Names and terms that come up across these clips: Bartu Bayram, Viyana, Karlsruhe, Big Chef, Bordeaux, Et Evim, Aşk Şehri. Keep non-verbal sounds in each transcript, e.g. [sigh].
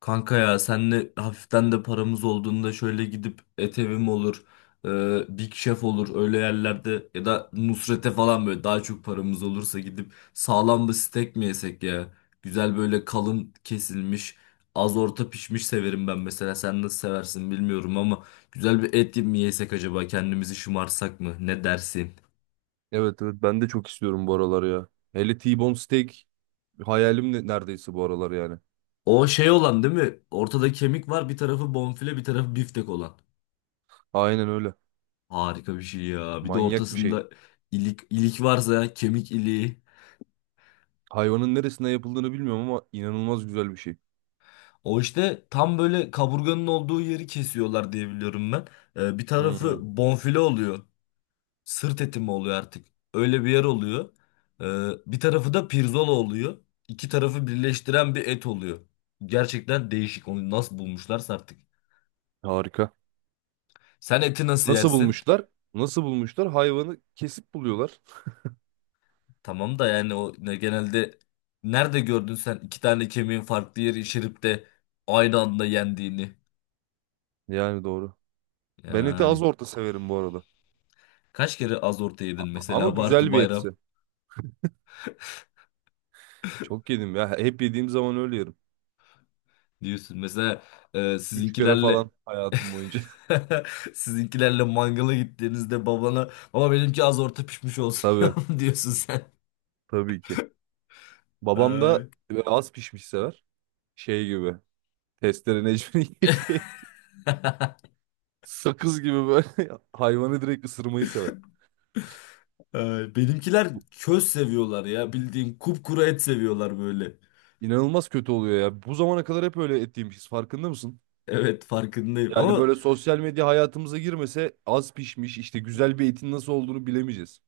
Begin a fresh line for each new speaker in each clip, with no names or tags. Kanka ya senle hafiften de paramız olduğunda şöyle gidip Et Evim olur, Big Chef olur öyle yerlerde ya da Nusret'e falan böyle daha çok paramız olursa gidip sağlam bir steak mi yesek ya? Güzel böyle kalın kesilmiş, az orta pişmiş severim ben mesela. Sen nasıl seversin bilmiyorum ama güzel bir et mi yesek acaba kendimizi şımarsak mı? Ne dersin?
Evet evet, ben de çok istiyorum bu aralar ya. Hele T-bone steak hayalim neredeyse bu aralar yani.
O şey olan değil mi? Ortada kemik var bir tarafı bonfile bir tarafı biftek olan.
Aynen öyle.
Harika bir şey ya. Bir de
Manyak bir şey.
ortasında ilik varsa kemik iliği.
Hayvanın neresinden yapıldığını bilmiyorum ama inanılmaz güzel bir şey.
O işte tam böyle kaburganın olduğu yeri kesiyorlar diye biliyorum ben. Bir tarafı
Hmm,
bonfile oluyor. Sırt eti mi oluyor artık? Öyle bir yer oluyor. Bir tarafı da pirzola oluyor. İki tarafı birleştiren bir et oluyor. Gerçekten değişik. Onu nasıl bulmuşlarsa artık.
harika.
Sen eti nasıl
Nasıl
yersin?
bulmuşlar? Nasıl bulmuşlar? Hayvanı kesip buluyorlar.
Tamam da yani o ne genelde nerede gördün sen iki tane kemiğin farklı yeri şiripte aynı anda yendiğini?
Yani doğru. Ben eti az
Yani
orta severim bu arada.
kaç kere az orta yedin
Ama
mesela [laughs] Bartu
güzel bir etsi.
Bayram
Çok yedim ya. Hep yediğim zaman öyle yerim.
diyorsun. Mesela
Üç kere
sizinkilerle
falan hayatım boyunca.
[laughs] sizinkilerle mangala gittiğinizde babana baba benimki az orta pişmiş
[laughs]
olsun [laughs] ya
Tabii.
diyorsun sen.
Tabii ki. Babam da
Ay,
böyle az pişmiş sever şey gibi. Testere Necmi'nin [laughs] yediği et. Sakız gibi böyle [laughs] hayvanı direkt ısırmayı sever.
ay. Benimkiler köz seviyorlar ya bildiğin kupkuru et seviyorlar böyle.
İnanılmaz kötü oluyor ya. Bu zamana kadar hep öyle et yemişiz. Farkında mısın?
Evet farkındayım
Yani
ama
böyle sosyal medya hayatımıza girmese az pişmiş işte güzel bir etin nasıl olduğunu bilemeyeceğiz.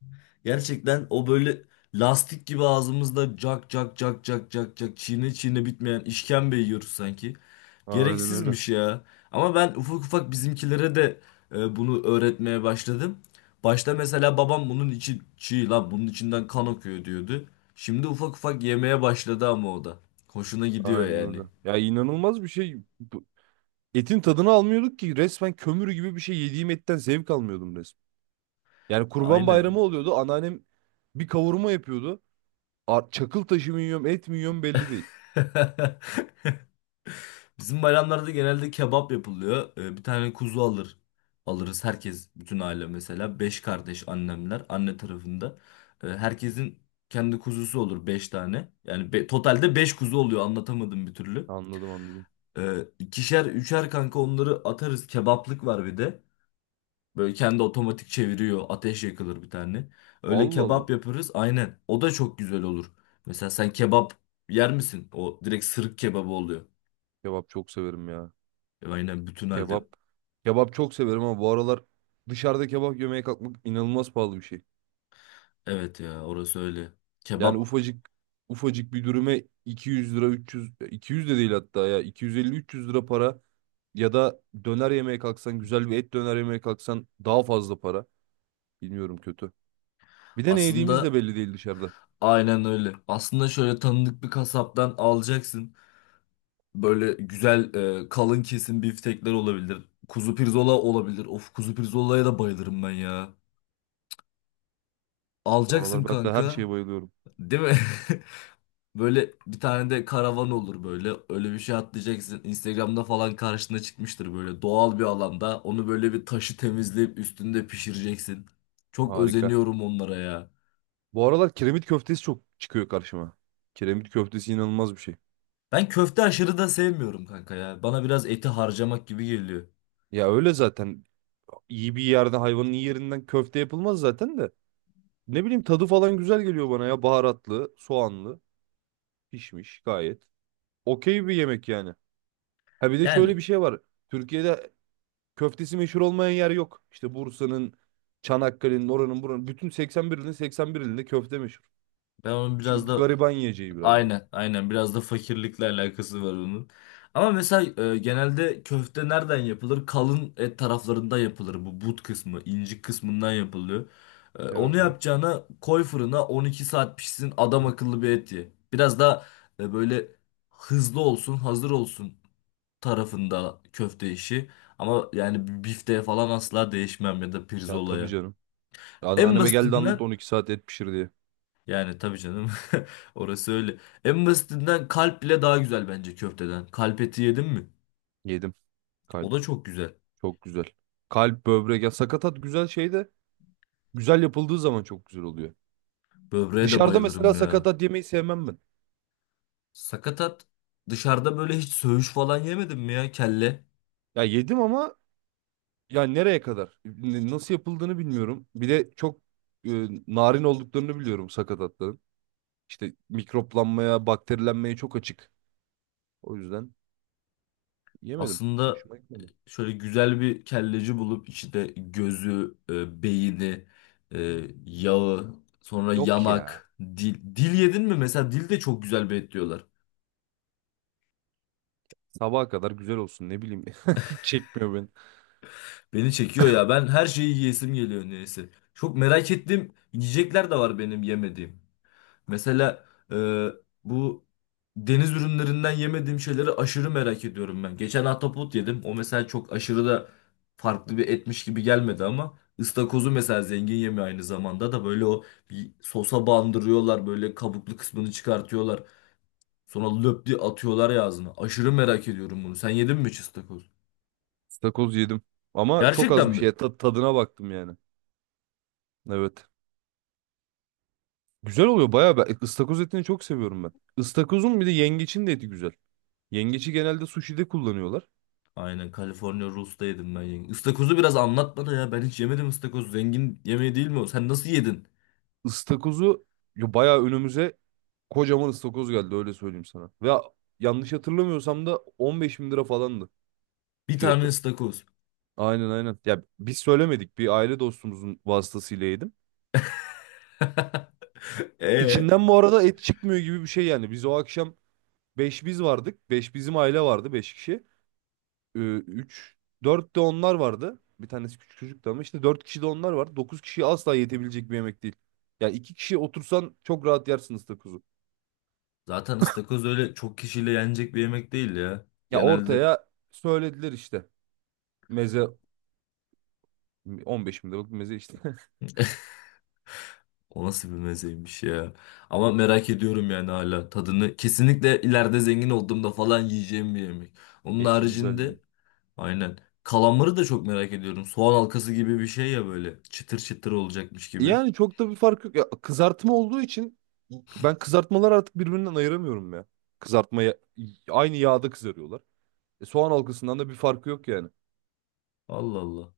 gerçekten o böyle lastik gibi ağzımızda cak cak cak cak cak cak çiğne çiğne bitmeyen işkembe yiyoruz sanki.
Aynen öyle.
Gereksizmiş ya. Ama ben ufak ufak bizimkilere de bunu öğretmeye başladım. Başta mesela babam bunun içi çiğ lan bunun içinden kan akıyor diyordu. Şimdi ufak ufak yemeye başladı ama o da. Hoşuna gidiyor
Aynen öyle.
yani.
Ya inanılmaz bir şey. Etin tadını almıyorduk ki resmen, kömür gibi bir şey yediğim etten zevk almıyordum resmen. Yani Kurban Bayramı
Aynen.
oluyordu. Anneannem bir kavurma yapıyordu. Çakıl taşı mı yiyorum, et mi yiyorum belli değil.
[laughs] Bizim bayramlarda genelde kebap yapılıyor. Bir tane kuzu alır. Alırız herkes, bütün aile mesela. Beş kardeş annemler, anne tarafında. Herkesin kendi kuzusu olur beş tane. Yani totalde beş kuzu oluyor anlatamadım bir türlü.
Anladım, anladım.
İkişer, üçer kanka onları atarız. Kebaplık var bir de. Böyle kendi otomatik çeviriyor. Ateş yakılır bir tane. Öyle
Allah Allah.
kebap yaparız aynen. O da çok güzel olur. Mesela sen kebap yer misin? O direkt sırık kebabı oluyor.
Kebap çok severim ya.
Aynen bütün halde.
Kebap. Kebap çok severim ama bu aralar dışarıda kebap yemeye kalkmak inanılmaz pahalı bir şey.
Evet ya orası öyle.
Yani
Kebap
ufacık ufacık bir dürüme 200 lira, 300 200 de değil hatta, ya 250-300 lira para, ya da döner yemeye kalksan, güzel bir et döner yemeye kalksan daha fazla para. Bilmiyorum, kötü. Bir de ne yediğimiz de
aslında
belli değil dışarıda.
aynen öyle. Aslında şöyle tanıdık bir kasaptan alacaksın. Böyle güzel kalın kesim biftekler olabilir. Kuzu pirzola olabilir. Of kuzu pirzolaya da bayılırım ben ya.
Bu
Alacaksın
aralar ben de her
kanka.
şeye bayılıyorum.
Değil mi? [laughs] Böyle bir tane de karavan olur böyle. Öyle bir şey atlayacaksın. Instagram'da falan karşına çıkmıştır böyle doğal bir alanda. Onu böyle bir taşı temizleyip üstünde pişireceksin. Çok
Harika.
özeniyorum onlara ya.
Bu aralar kiremit köftesi çok çıkıyor karşıma. Kiremit köftesi inanılmaz bir şey.
Ben köfte aşırı da sevmiyorum kanka ya. Bana biraz eti harcamak gibi geliyor.
Ya öyle zaten. İyi bir yerde hayvanın iyi yerinden köfte yapılmaz zaten de. Ne bileyim, tadı falan güzel geliyor bana ya. Baharatlı, soğanlı, pişmiş gayet. Okey bir yemek yani. Ha, bir de şöyle
Yani
bir şey var. Türkiye'de köftesi meşhur olmayan yer yok. İşte Bursa'nın, Çanakkale'nin, oranın, buranın. Bütün 81 ilin 81 ilinde köfte meşhur.
ben onun biraz
Çünkü
da
gariban yiyeceği biraz da.
aynen aynen biraz da fakirlikle alakası var onun. Ama mesela genelde köfte nereden yapılır? Kalın et taraflarında yapılır. Bu but kısmı, incik kısmından yapılıyor. Onu
Evet, evet.
yapacağına koy fırına 12 saat pişsin adam akıllı bir et ye. Biraz da böyle hızlı olsun, hazır olsun tarafında köfte işi. Ama yani bir bifteye falan asla değişmem ya da
Ya tabii
pirzolaya.
canım.
En
Anneanneme geldi, anlattı
basitinden
12 saat et pişir diye.
yani tabii canım [laughs] orası öyle. En basitinden kalp bile daha güzel bence köfteden. Kalp eti yedim mi?
Yedim.
O
Kalp
da çok güzel.
çok güzel. Kalp, böbrek, ya sakatat güzel şey de, güzel yapıldığı zaman çok güzel oluyor.
Böbreğe de
Dışarıda mesela
bayılırım ya.
sakatat yemeyi sevmem ben.
Sakatat dışarıda böyle hiç söğüş falan yemedim mi ya kelle?
Ya yedim ama ya nereye kadar? Nasıl yapıldığını bilmiyorum. Bir de çok e, narin olduklarını biliyorum sakatatların. İşte mikroplanmaya, bakterilenmeye çok açık. O yüzden yemedim.
Aslında
Hoşuma gitmedi.
şöyle güzel bir kelleci bulup içinde gözü, beyni, e, yağı, sonra
Yok ya.
yanak, dil. Dil yedin mi? Mesela dil de çok güzel bir et diyorlar.
Sabaha kadar güzel olsun, ne bileyim. [laughs] Hiç çekmiyor beni.
Beni çekiyor ya. Ben her şeyi yiyesim geliyor neyse. Çok merak ettiğim yiyecekler de var benim yemediğim. Mesela e, bu deniz ürünlerinden yemediğim şeyleri aşırı merak ediyorum ben. Geçen ahtapot yedim. O mesela çok aşırı da farklı bir etmiş gibi gelmedi ama ıstakozu mesela zengin yemeği aynı zamanda da böyle o bir sosa bandırıyorlar böyle kabuklu kısmını çıkartıyorlar. Sonra löp diye atıyorlar ya ağzına. Aşırı merak ediyorum bunu. Sen yedin mi hiç ıstakoz?
Stakoz yedim. Ama çok az
Gerçekten
bir
mi?
şeye tadına baktım yani. Evet. Güzel oluyor bayağı. Ben ıstakoz etini çok seviyorum ben. Istakozun bir de yengeçin de eti güzel. Yengeci genelde sushi'de kullanıyorlar.
Aynen California Rolls'ta yedim ben. Yenge. Istakozu biraz anlat bana ya. Ben hiç yemedim ıstakoz. Zengin yemeği değil mi o? Sen nasıl yedin?
Istakozu, ya bayağı önümüze kocaman ıstakoz geldi, öyle söyleyeyim sana. Ve yanlış hatırlamıyorsam da 15 bin lira falandı
Bir tane
fiyatı.
ıstakoz.
Aynen, aynen. Ya biz söylemedik, bir aile dostumuzun vasıtasıyla yedim.
[laughs] Ee?
İçinden bu arada et çıkmıyor gibi bir şey yani. Biz o akşam beş, biz vardık. Beş bizim aile vardı, 5 kişi. Ee, 3 4 de onlar vardı. Bir tanesi küçük çocuktu ama işte 4 kişi de onlar var. Dokuz kişiye asla yetebilecek bir yemek değil. Ya 2 kişi otursan çok rahat yersiniz takozu.
Zaten ıstakoz öyle çok kişiyle yenecek bir yemek değil ya.
Ya
Genelde
ortaya söylediler işte. Meze. 15 bin liralık bir meze işte.
o nasıl bir mezeymiş ya. Ama merak ediyorum yani hala tadını. Kesinlikle ileride zengin olduğumda falan yiyeceğim bir yemek.
[laughs]
Onun
Eti güzel yani.
haricinde aynen. Kalamarı da çok merak ediyorum. Soğan halkası gibi bir şey ya böyle. Çıtır çıtır olacakmış gibi.
Yani çok da bir fark yok. Ya kızartma olduğu için ben kızartmaları artık birbirinden ayıramıyorum ya. Kızartmaya, aynı yağda kızarıyorlar. E, soğan halkasından da bir farkı yok yani.
Allah Allah.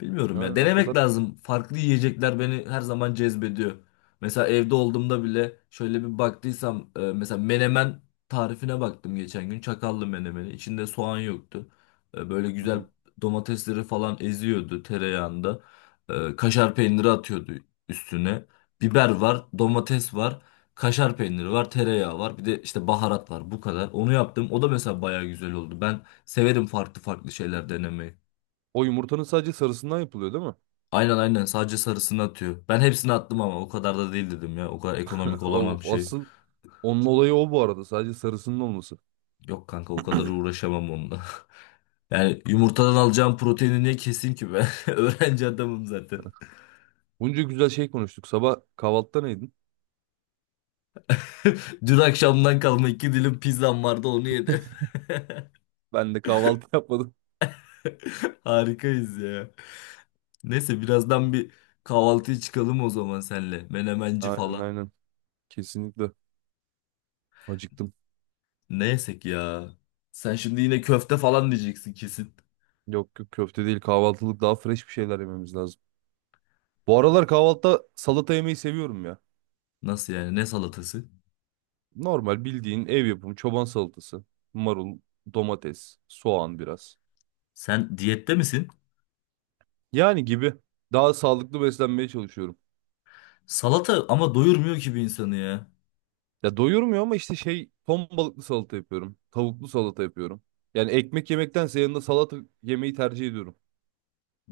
Bilmiyorum ya.
Yani o
Denemek
kadar.
lazım. Farklı yiyecekler beni her zaman cezbediyor. Mesela evde olduğumda bile şöyle bir baktıysam mesela menemen tarifine baktım geçen gün. Çakallı menemeni. İçinde soğan yoktu. Böyle
Hı
güzel
hı.
domatesleri falan eziyordu tereyağında. Kaşar peyniri atıyordu üstüne. Biber var, domates var, kaşar peyniri var, tereyağı var. Bir de işte baharat var. Bu kadar. Onu yaptım. O da mesela bayağı güzel oldu. Ben severim farklı farklı şeyler denemeyi.
O yumurtanın sadece sarısından yapılıyor, değil mi?
Aynen aynen sadece sarısını atıyor. Ben hepsini attım ama o kadar da değil dedim ya. O kadar ekonomik olamam
O,
şey.
asıl onun olayı o bu arada. Sadece sarısının olması.
Yok kanka o kadar uğraşamam onunla. [laughs] Yani yumurtadan alacağım proteini niye keseyim ki ben? [laughs] Öğrenci adamım zaten.
Bunca güzel şey konuştuk. Sabah kahvaltıda neydin?
[laughs] Dün akşamdan kalma iki dilim pizzam vardı onu yedim.
Ben de kahvaltı [laughs] yapmadım.
[laughs] Harikayız ya. Neyse birazdan bir kahvaltıya çıkalım o zaman senle. Menemenci
Aynen,
falan.
aynen. Kesinlikle. Acıktım.
Ne yesek ya? Sen şimdi yine köfte falan diyeceksin kesin.
Yok, yok, köfte değil, kahvaltılık daha fresh bir şeyler yememiz lazım. Bu aralar kahvaltıda salata yemeyi seviyorum ya.
Nasıl yani? Ne salatası?
Normal bildiğin ev yapımı çoban salatası. Marul, domates, soğan biraz.
Sen diyette misin?
Yani gibi. Daha sağlıklı beslenmeye çalışıyorum.
Salata ama doyurmuyor ki bir insanı ya.
Ya doyurmuyor ama işte şey, ton balıklı salata yapıyorum. Tavuklu salata yapıyorum. Yani ekmek yemektense yanında salata yemeyi tercih ediyorum.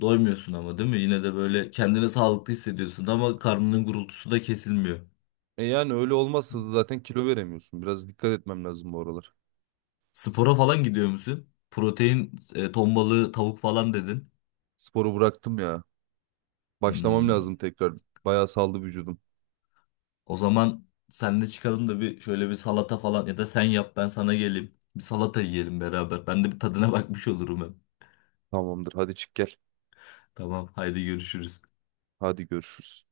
Doymuyorsun ama değil mi? Yine de böyle kendini sağlıklı hissediyorsun ama karnının gurultusu da kesilmiyor.
E yani öyle olmazsa da zaten kilo veremiyorsun. Biraz dikkat etmem lazım bu aralar.
Spora falan gidiyor musun? Protein, ton balığı, tavuk falan dedin.
Sporu bıraktım ya. Başlamam
Hmm.
lazım tekrar. Bayağı saldı vücudum.
O zaman senle çıkalım da bir şöyle bir salata falan ya da sen yap ben sana geleyim. Bir salata yiyelim beraber. Ben de bir tadına [laughs] bakmış olurum hem.
Tamamdır, hadi çık gel.
Tamam, haydi görüşürüz.
Hadi görüşürüz.